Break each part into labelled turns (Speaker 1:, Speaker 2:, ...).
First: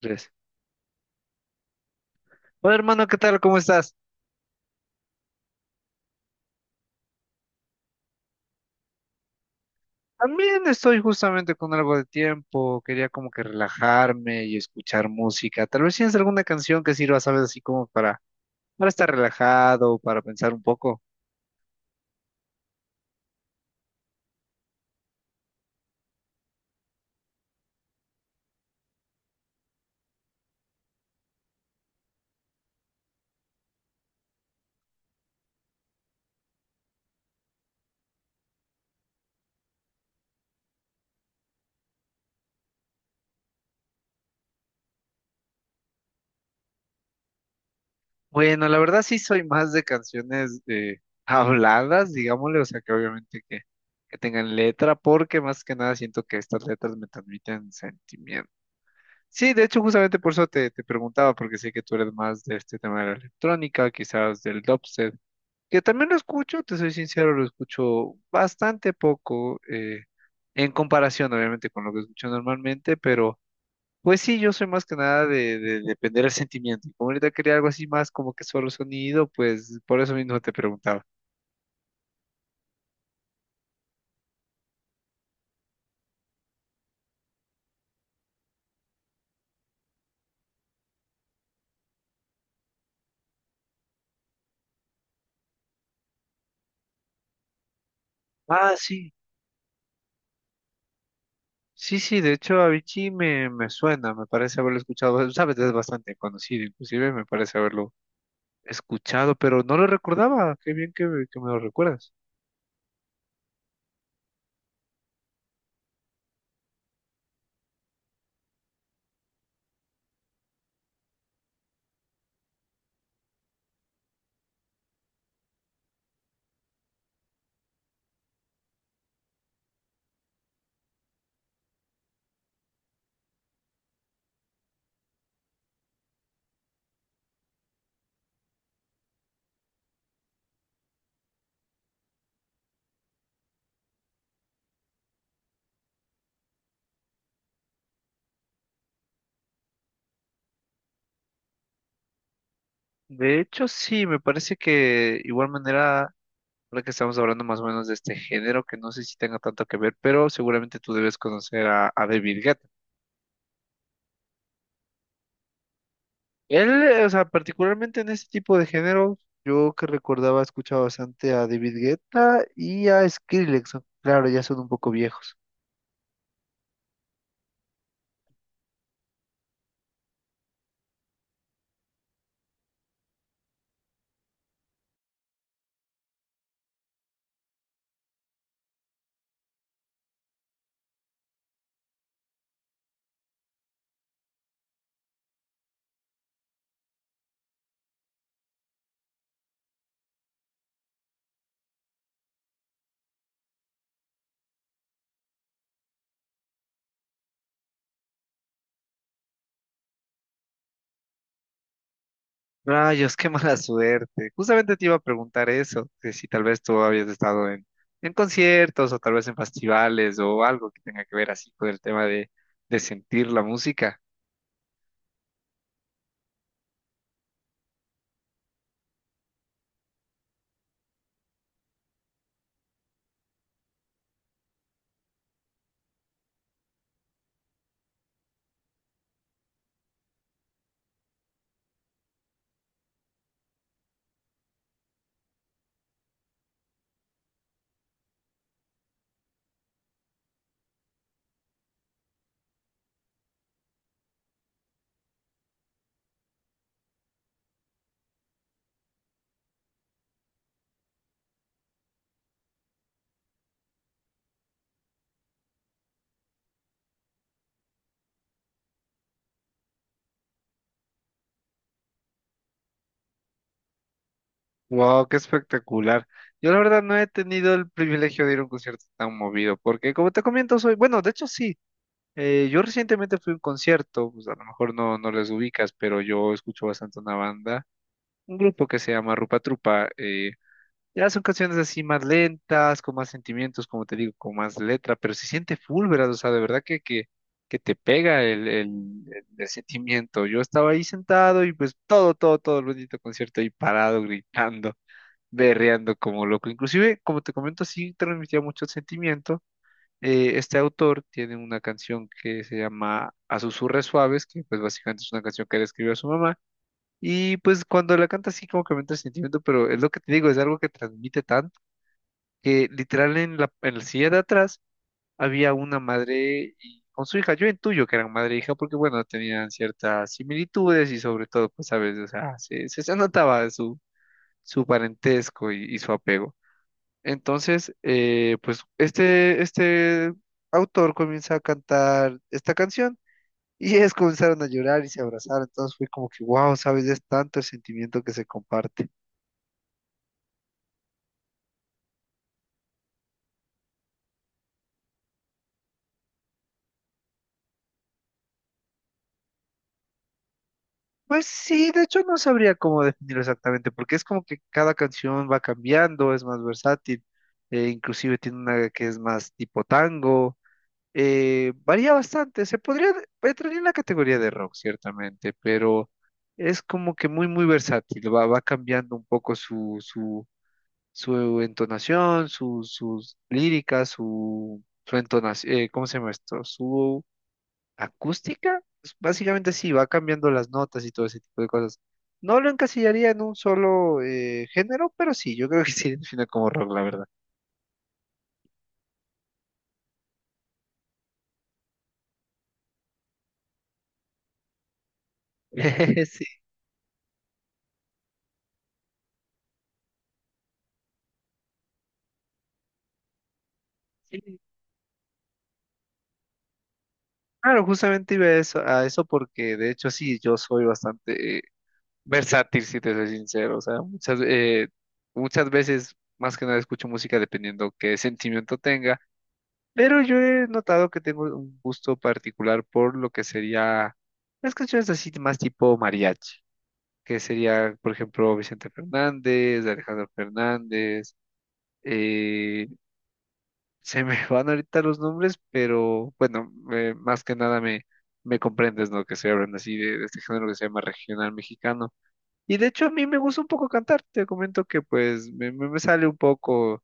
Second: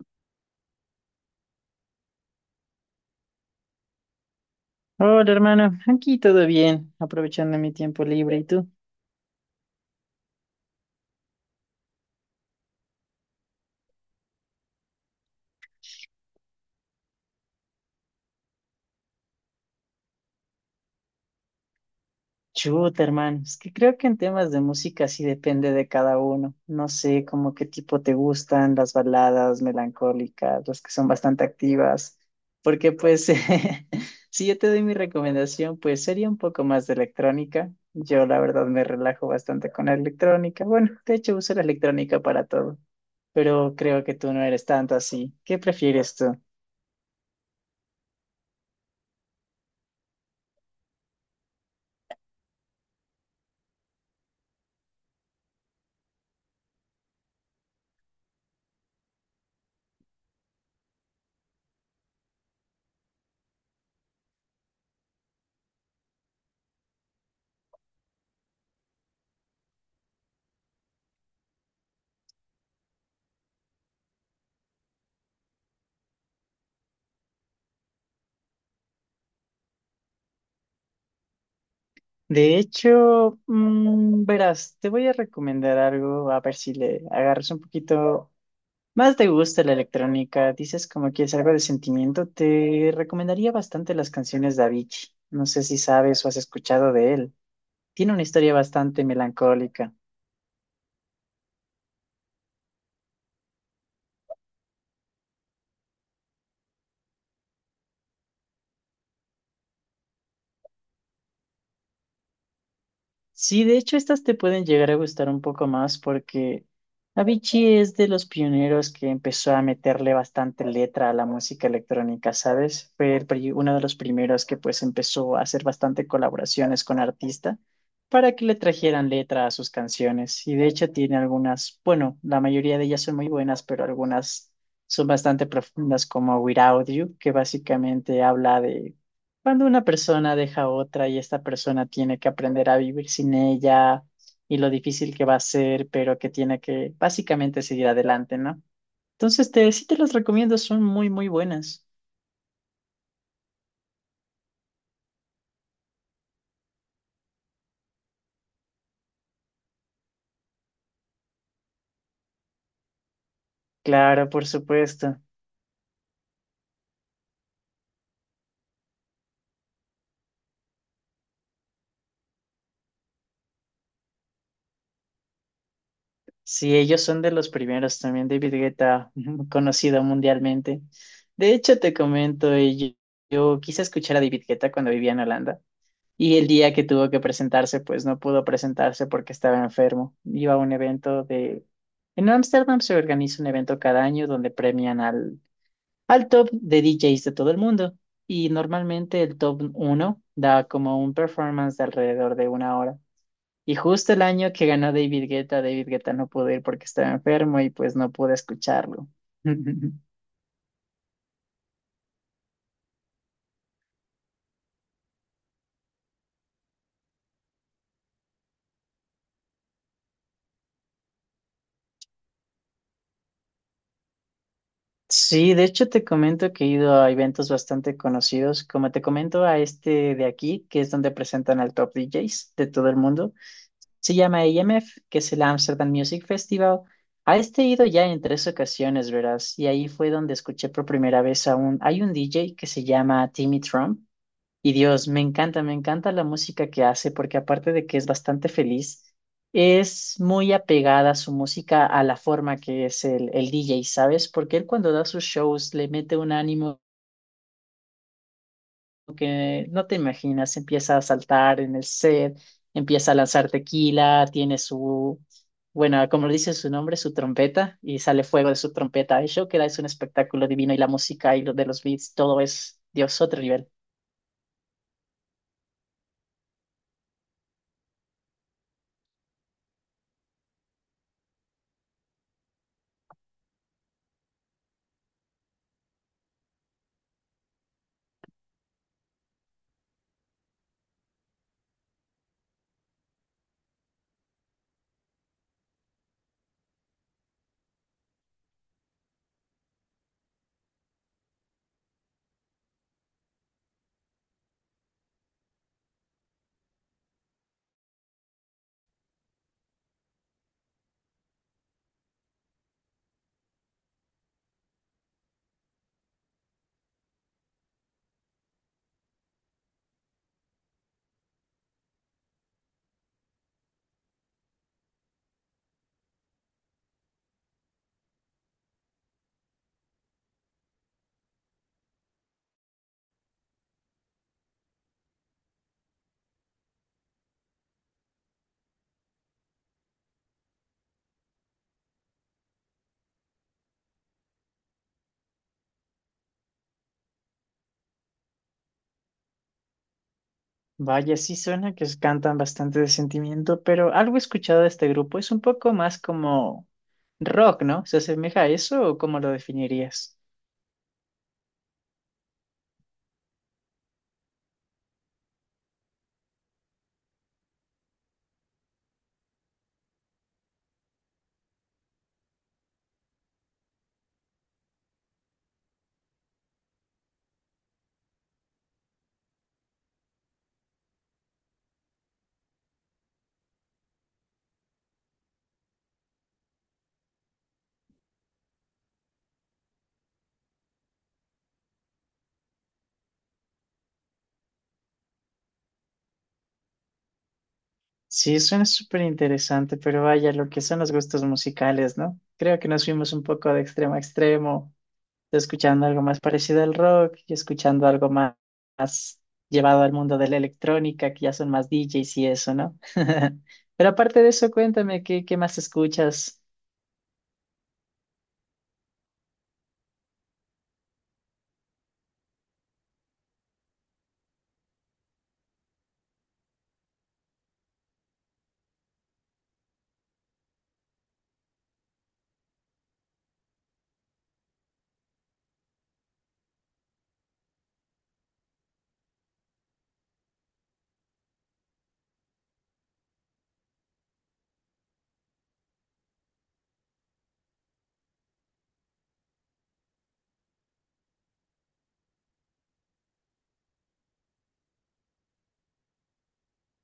Speaker 1: Tres. Hola hermano, ¿qué tal? ¿Cómo estás?
Speaker 2: Hola, hermano. Aquí todo bien, aprovechando mi tiempo libre. ¿Y tú?
Speaker 1: También estoy justamente con algo de tiempo, quería como que relajarme y escuchar música. Tal vez tienes alguna canción que sirva, sabes, así como para, estar relajado, para pensar un poco.
Speaker 2: Chuta, hermano. Es que creo que en temas de música sí depende de cada uno. No sé, como qué tipo te gustan, las baladas melancólicas, las que son bastante activas. Porque pues, si yo te doy mi recomendación, pues sería un poco más de electrónica. Yo la verdad me relajo bastante con la electrónica. Bueno, de hecho uso la electrónica para todo, pero creo que tú no eres tanto así. ¿Qué prefieres tú?
Speaker 1: Bueno, la verdad sí soy más de canciones habladas, digámosle, o sea que obviamente que, tengan letra, porque más que nada siento que estas letras me transmiten sentimiento. Sí, de hecho justamente por eso te preguntaba, porque sé que tú eres más de este tema de la electrónica, quizás del dubstep, que también lo escucho, te soy sincero, lo escucho bastante poco, en comparación obviamente con lo que escucho normalmente, pero pues sí, yo soy más que nada de, depender del sentimiento. Y como ahorita quería algo así más como que solo sonido, pues por eso mismo te preguntaba.
Speaker 2: De hecho, verás, te voy a recomendar algo, a ver si le agarras un poquito más de gusto a la electrónica. Dices como que es algo de sentimiento, te recomendaría bastante las canciones de Avicii. No sé si sabes o has escuchado de él. Tiene una historia
Speaker 1: Ah,
Speaker 2: bastante
Speaker 1: sí,
Speaker 2: melancólica.
Speaker 1: sí, sí, de hecho Avicii me suena, me parece haberlo escuchado, sabes, es bastante conocido, inclusive me parece haberlo escuchado, pero no lo recordaba, qué bien que, que me lo recuerdas.
Speaker 2: Sí, de hecho, estas te pueden llegar a gustar un poco más porque Avicii es de los pioneros que empezó a meterle bastante letra a la música electrónica, ¿sabes? Uno de los primeros que pues empezó a hacer bastante colaboraciones con artistas para que le trajeran letra a sus canciones. Y de hecho tiene algunas, bueno, la mayoría de ellas son muy buenas, pero algunas son bastante profundas como Without You, que básicamente habla de cuando una persona deja a otra y esta persona tiene que aprender a vivir sin ella y lo difícil que va a ser, pero que tiene que básicamente seguir adelante, ¿no? Entonces, sí te los recomiendo, son muy, muy buenas.
Speaker 1: De hecho, sí, me parece que igual manera. Ahora que estamos hablando más o menos de este género, que no sé si tenga tanto que ver, pero seguramente tú debes conocer a, David Guetta.
Speaker 2: Claro, por supuesto.
Speaker 1: Él, o sea, particularmente en este tipo de género, yo que recordaba, escuchaba bastante a David Guetta y a Skrillex, ¿no? Claro, ya son un poco viejos.
Speaker 2: Sí, ellos son de los primeros también, David Guetta, conocido mundialmente. De hecho, te comento, yo quise escuchar a David Guetta cuando vivía en Holanda. Y el día que tuvo que presentarse, pues no pudo presentarse porque estaba enfermo. Iba a un evento de... En Ámsterdam se organiza un evento cada año donde premian al top de DJs de todo el mundo. Y normalmente el top uno da como un performance de alrededor de una hora. Y justo el año que ganó David Guetta, David Guetta no pudo ir porque estaba enfermo y pues no pude escucharlo.
Speaker 1: Rayos, qué mala suerte. Justamente te iba a preguntar eso, que si tal vez tú habías estado en, conciertos o tal vez en festivales o algo que tenga que ver así con el tema de sentir la música.
Speaker 2: Sí, de hecho te comento que he ido a eventos bastante conocidos, como te comento a este de aquí, que es donde presentan al top DJs de todo el mundo. Se llama AMF, que es el Amsterdam Music Festival. A este he ido ya en tres ocasiones, verás, y ahí fue donde escuché por primera vez a un, hay un DJ que se llama Timmy Trump, y Dios, me encanta la música que hace, porque aparte de que es bastante feliz, es muy apegada su música a la forma que es el DJ, ¿sabes? Porque él cuando da sus shows le mete un ánimo que no te imaginas, empieza a saltar en el set, empieza a lanzar tequila, tiene su, bueno, como lo dice su nombre, su trompeta, y sale fuego de su trompeta. El show que da es un espectáculo divino y la música y lo de los beats, todo es, Dios, otro nivel.
Speaker 1: Wow, qué espectacular. Yo la verdad no he tenido el privilegio de ir a un concierto tan movido, porque como te comento, soy, bueno, de hecho sí, yo recientemente fui a un concierto, pues a lo mejor no les ubicas, pero yo escucho bastante una banda, un grupo que se llama Rupa Trupa, ya son canciones así más lentas, con más sentimientos, como te digo, con más letra, pero se siente full, ¿verdad? O sea, de verdad que te pega el sentimiento. Yo estaba ahí sentado y pues todo, todo, todo el bonito concierto ahí parado, gritando berreando como loco. Inclusive, como te comento, sí transmitía mucho sentimiento. Este autor tiene una canción que se llama A susurres suaves, que pues básicamente es una canción que le escribió a su mamá. Y pues cuando la canta sí como que me entra el sentimiento, pero es lo que te digo, es algo que transmite tanto que literal en la, silla de atrás había una madre con su hija. Yo intuyo que eran madre e hija porque bueno, tenían ciertas similitudes y sobre todo, pues sabes, o sea, se notaba su parentesco y su apego. Entonces, pues este autor comienza a cantar esta canción y ellos comenzaron a llorar y se abrazaron. Entonces fue como que, wow, ¿sabes? Es tanto el sentimiento que se comparte.
Speaker 2: Vaya, sí suena que es- cantan bastante de sentimiento, pero algo he escuchado de este grupo es un poco más como rock, ¿no? ¿Se asemeja a eso o cómo lo definirías?
Speaker 1: Pues sí, de hecho no sabría cómo definirlo exactamente, porque es como que cada canción va cambiando, es más versátil, inclusive tiene una que es más tipo tango, varía bastante. Se podría, entraría en la categoría de rock, ciertamente, pero es como que muy, muy versátil. va, cambiando un poco su entonación, sus líricas, su entonación, ¿cómo se llama esto? Su acústica. Pues básicamente sí, va cambiando las notas y todo ese tipo de cosas. No lo encasillaría en un solo género, pero sí, yo creo que sí define como rock, la verdad.
Speaker 2: Sí, suena súper interesante, pero vaya, lo que son los gustos musicales, ¿no? Creo que nos fuimos un poco de extremo a extremo, escuchando algo más parecido al rock y escuchando algo más, más llevado al mundo de la electrónica, que ya son más DJs y eso, ¿no? Pero aparte de
Speaker 1: Sí.
Speaker 2: eso, cuéntame, qué más escuchas?
Speaker 1: Claro, justamente iba a eso porque de hecho sí, yo soy bastante versátil, si te soy sincero. O sea, muchas veces más que nada escucho música dependiendo qué sentimiento tenga, pero yo he notado que tengo un gusto particular por lo que sería las canciones así más tipo mariachi, que sería, por ejemplo, Vicente Fernández, Alejandro Fernández, eh, se me van ahorita los nombres, pero bueno, más que nada me, comprendes, ¿no? Que se hablan así de este género que se llama regional mexicano. Y de hecho a mí me gusta un poco cantar, te comento que pues me, sale un poco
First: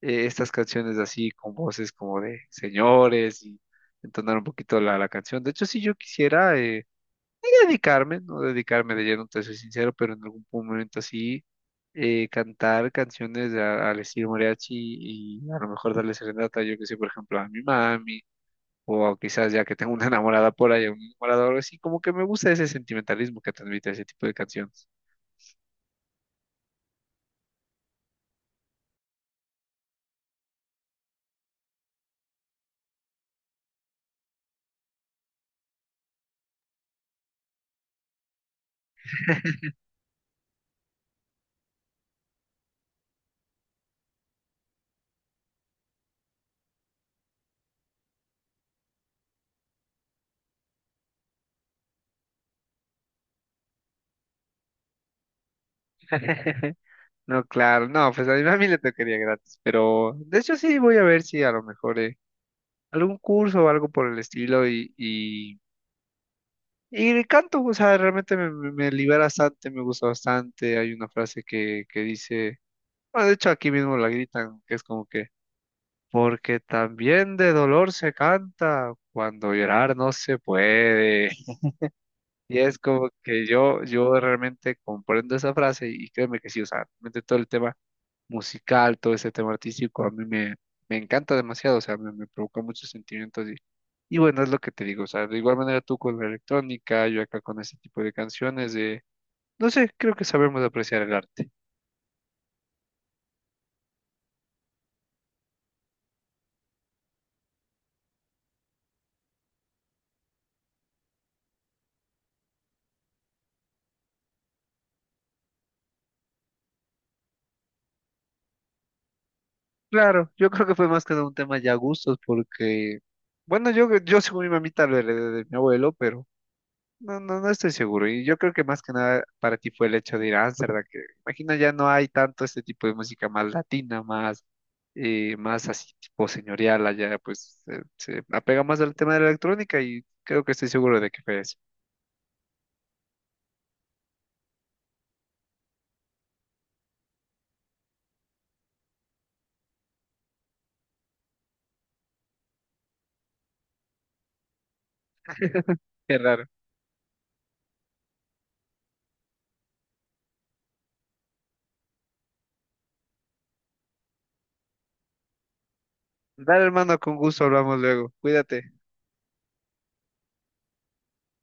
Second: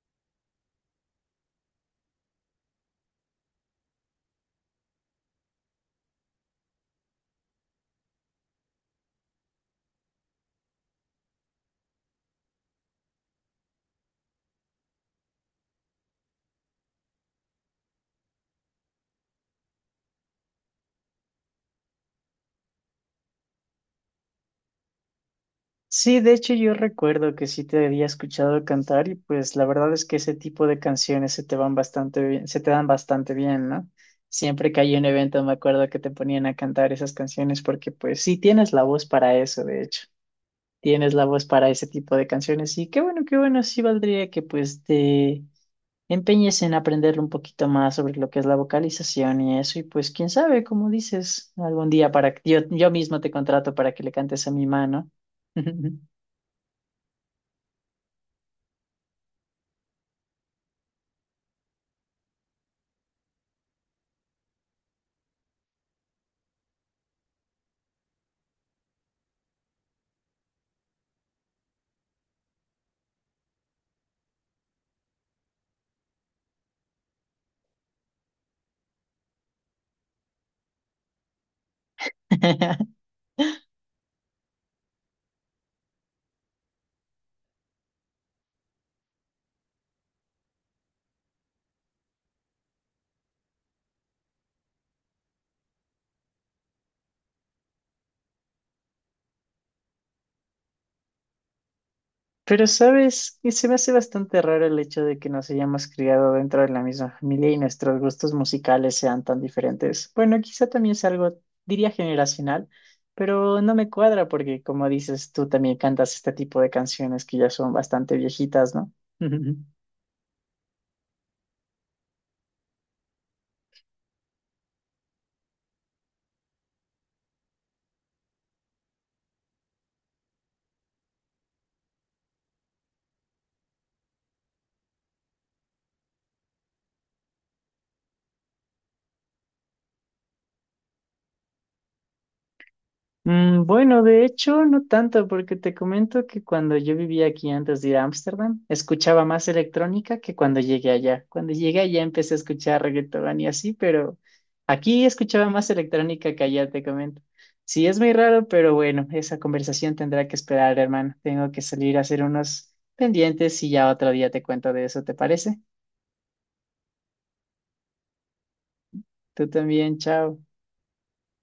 Speaker 1: estas canciones así con voces como de señores y entonar un poquito la, canción. De hecho, si yo quisiera... dedicarme, no dedicarme de lleno, te soy sincero, pero en algún momento así cantar canciones al estilo mariachi y a lo mejor darle serenata, yo que sé, por ejemplo, a mi mami, o quizás ya que tengo una enamorada por ahí, un enamorado, o algo así, como que me gusta ese sentimentalismo que transmite ese tipo de canciones.
Speaker 2: Sí, de hecho yo recuerdo que sí te había escuchado cantar y pues la verdad es que ese tipo de canciones se te van bastante bien, se te dan bastante bien, ¿no? Siempre que hay un evento me acuerdo que te ponían a cantar esas canciones porque pues sí tienes la voz para eso, de hecho. Tienes la voz para ese tipo de canciones y qué bueno, sí valdría que pues te empeñes en aprender un poquito más sobre lo que es la vocalización y eso y pues quién sabe, como dices, algún día para que yo mismo te contrato para que le cantes a mi mano.
Speaker 1: No, claro, no, pues a mi mami le tocaría gratis, pero de hecho sí voy a ver si a lo mejor algún curso o algo por el estilo y canto, o sea, realmente me libera bastante, me gusta bastante. Hay una frase que dice, bueno, de hecho aquí mismo la gritan, que es como que, porque también de dolor se canta cuando llorar no se puede. Y es como que yo, realmente comprendo esa frase y créeme que sí, o sea, realmente todo el tema musical, todo ese tema artístico, a mí me, me, encanta demasiado, o sea, me provoca muchos sentimientos y bueno, es lo que te digo, o sea, de igual manera tú con la electrónica, yo acá con ese tipo de canciones de no sé, creo que sabemos apreciar el arte.
Speaker 2: Pero sabes, y se me hace bastante raro el hecho de que nos hayamos criado dentro de la misma familia y nuestros gustos musicales sean tan diferentes. Bueno, quizá también es algo, diría generacional, pero no me cuadra porque, como dices, tú también cantas este tipo de canciones que ya son bastante viejitas, ¿no?
Speaker 1: Claro, yo creo que fue más que nada un tema ya gustos, porque, bueno, yo según mi mamita lo heredé de mi abuelo, pero no, no, no estoy seguro. Y yo creo que más que nada para ti fue el hecho de ir a Ámsterdam, que imagina ya no hay tanto este tipo de música más latina, más así tipo señorial allá, pues se apega más al tema de la electrónica y creo que estoy seguro de que fue eso.
Speaker 2: Mm, bueno, de hecho, no tanto, porque te comento que cuando yo vivía aquí antes de ir a Ámsterdam, escuchaba más electrónica que cuando llegué allá. Cuando llegué allá empecé a escuchar reggaetón y así, pero aquí escuchaba más
Speaker 1: Qué
Speaker 2: electrónica
Speaker 1: raro.
Speaker 2: que allá, te comento. Sí, es muy raro, pero bueno, esa conversación tendrá que esperar, hermano. Tengo que salir a hacer unos pendientes y ya otro día te cuento de eso, ¿te parece?
Speaker 1: Dale, hermano, con gusto hablamos luego. Cuídate.
Speaker 2: Tú también, chao.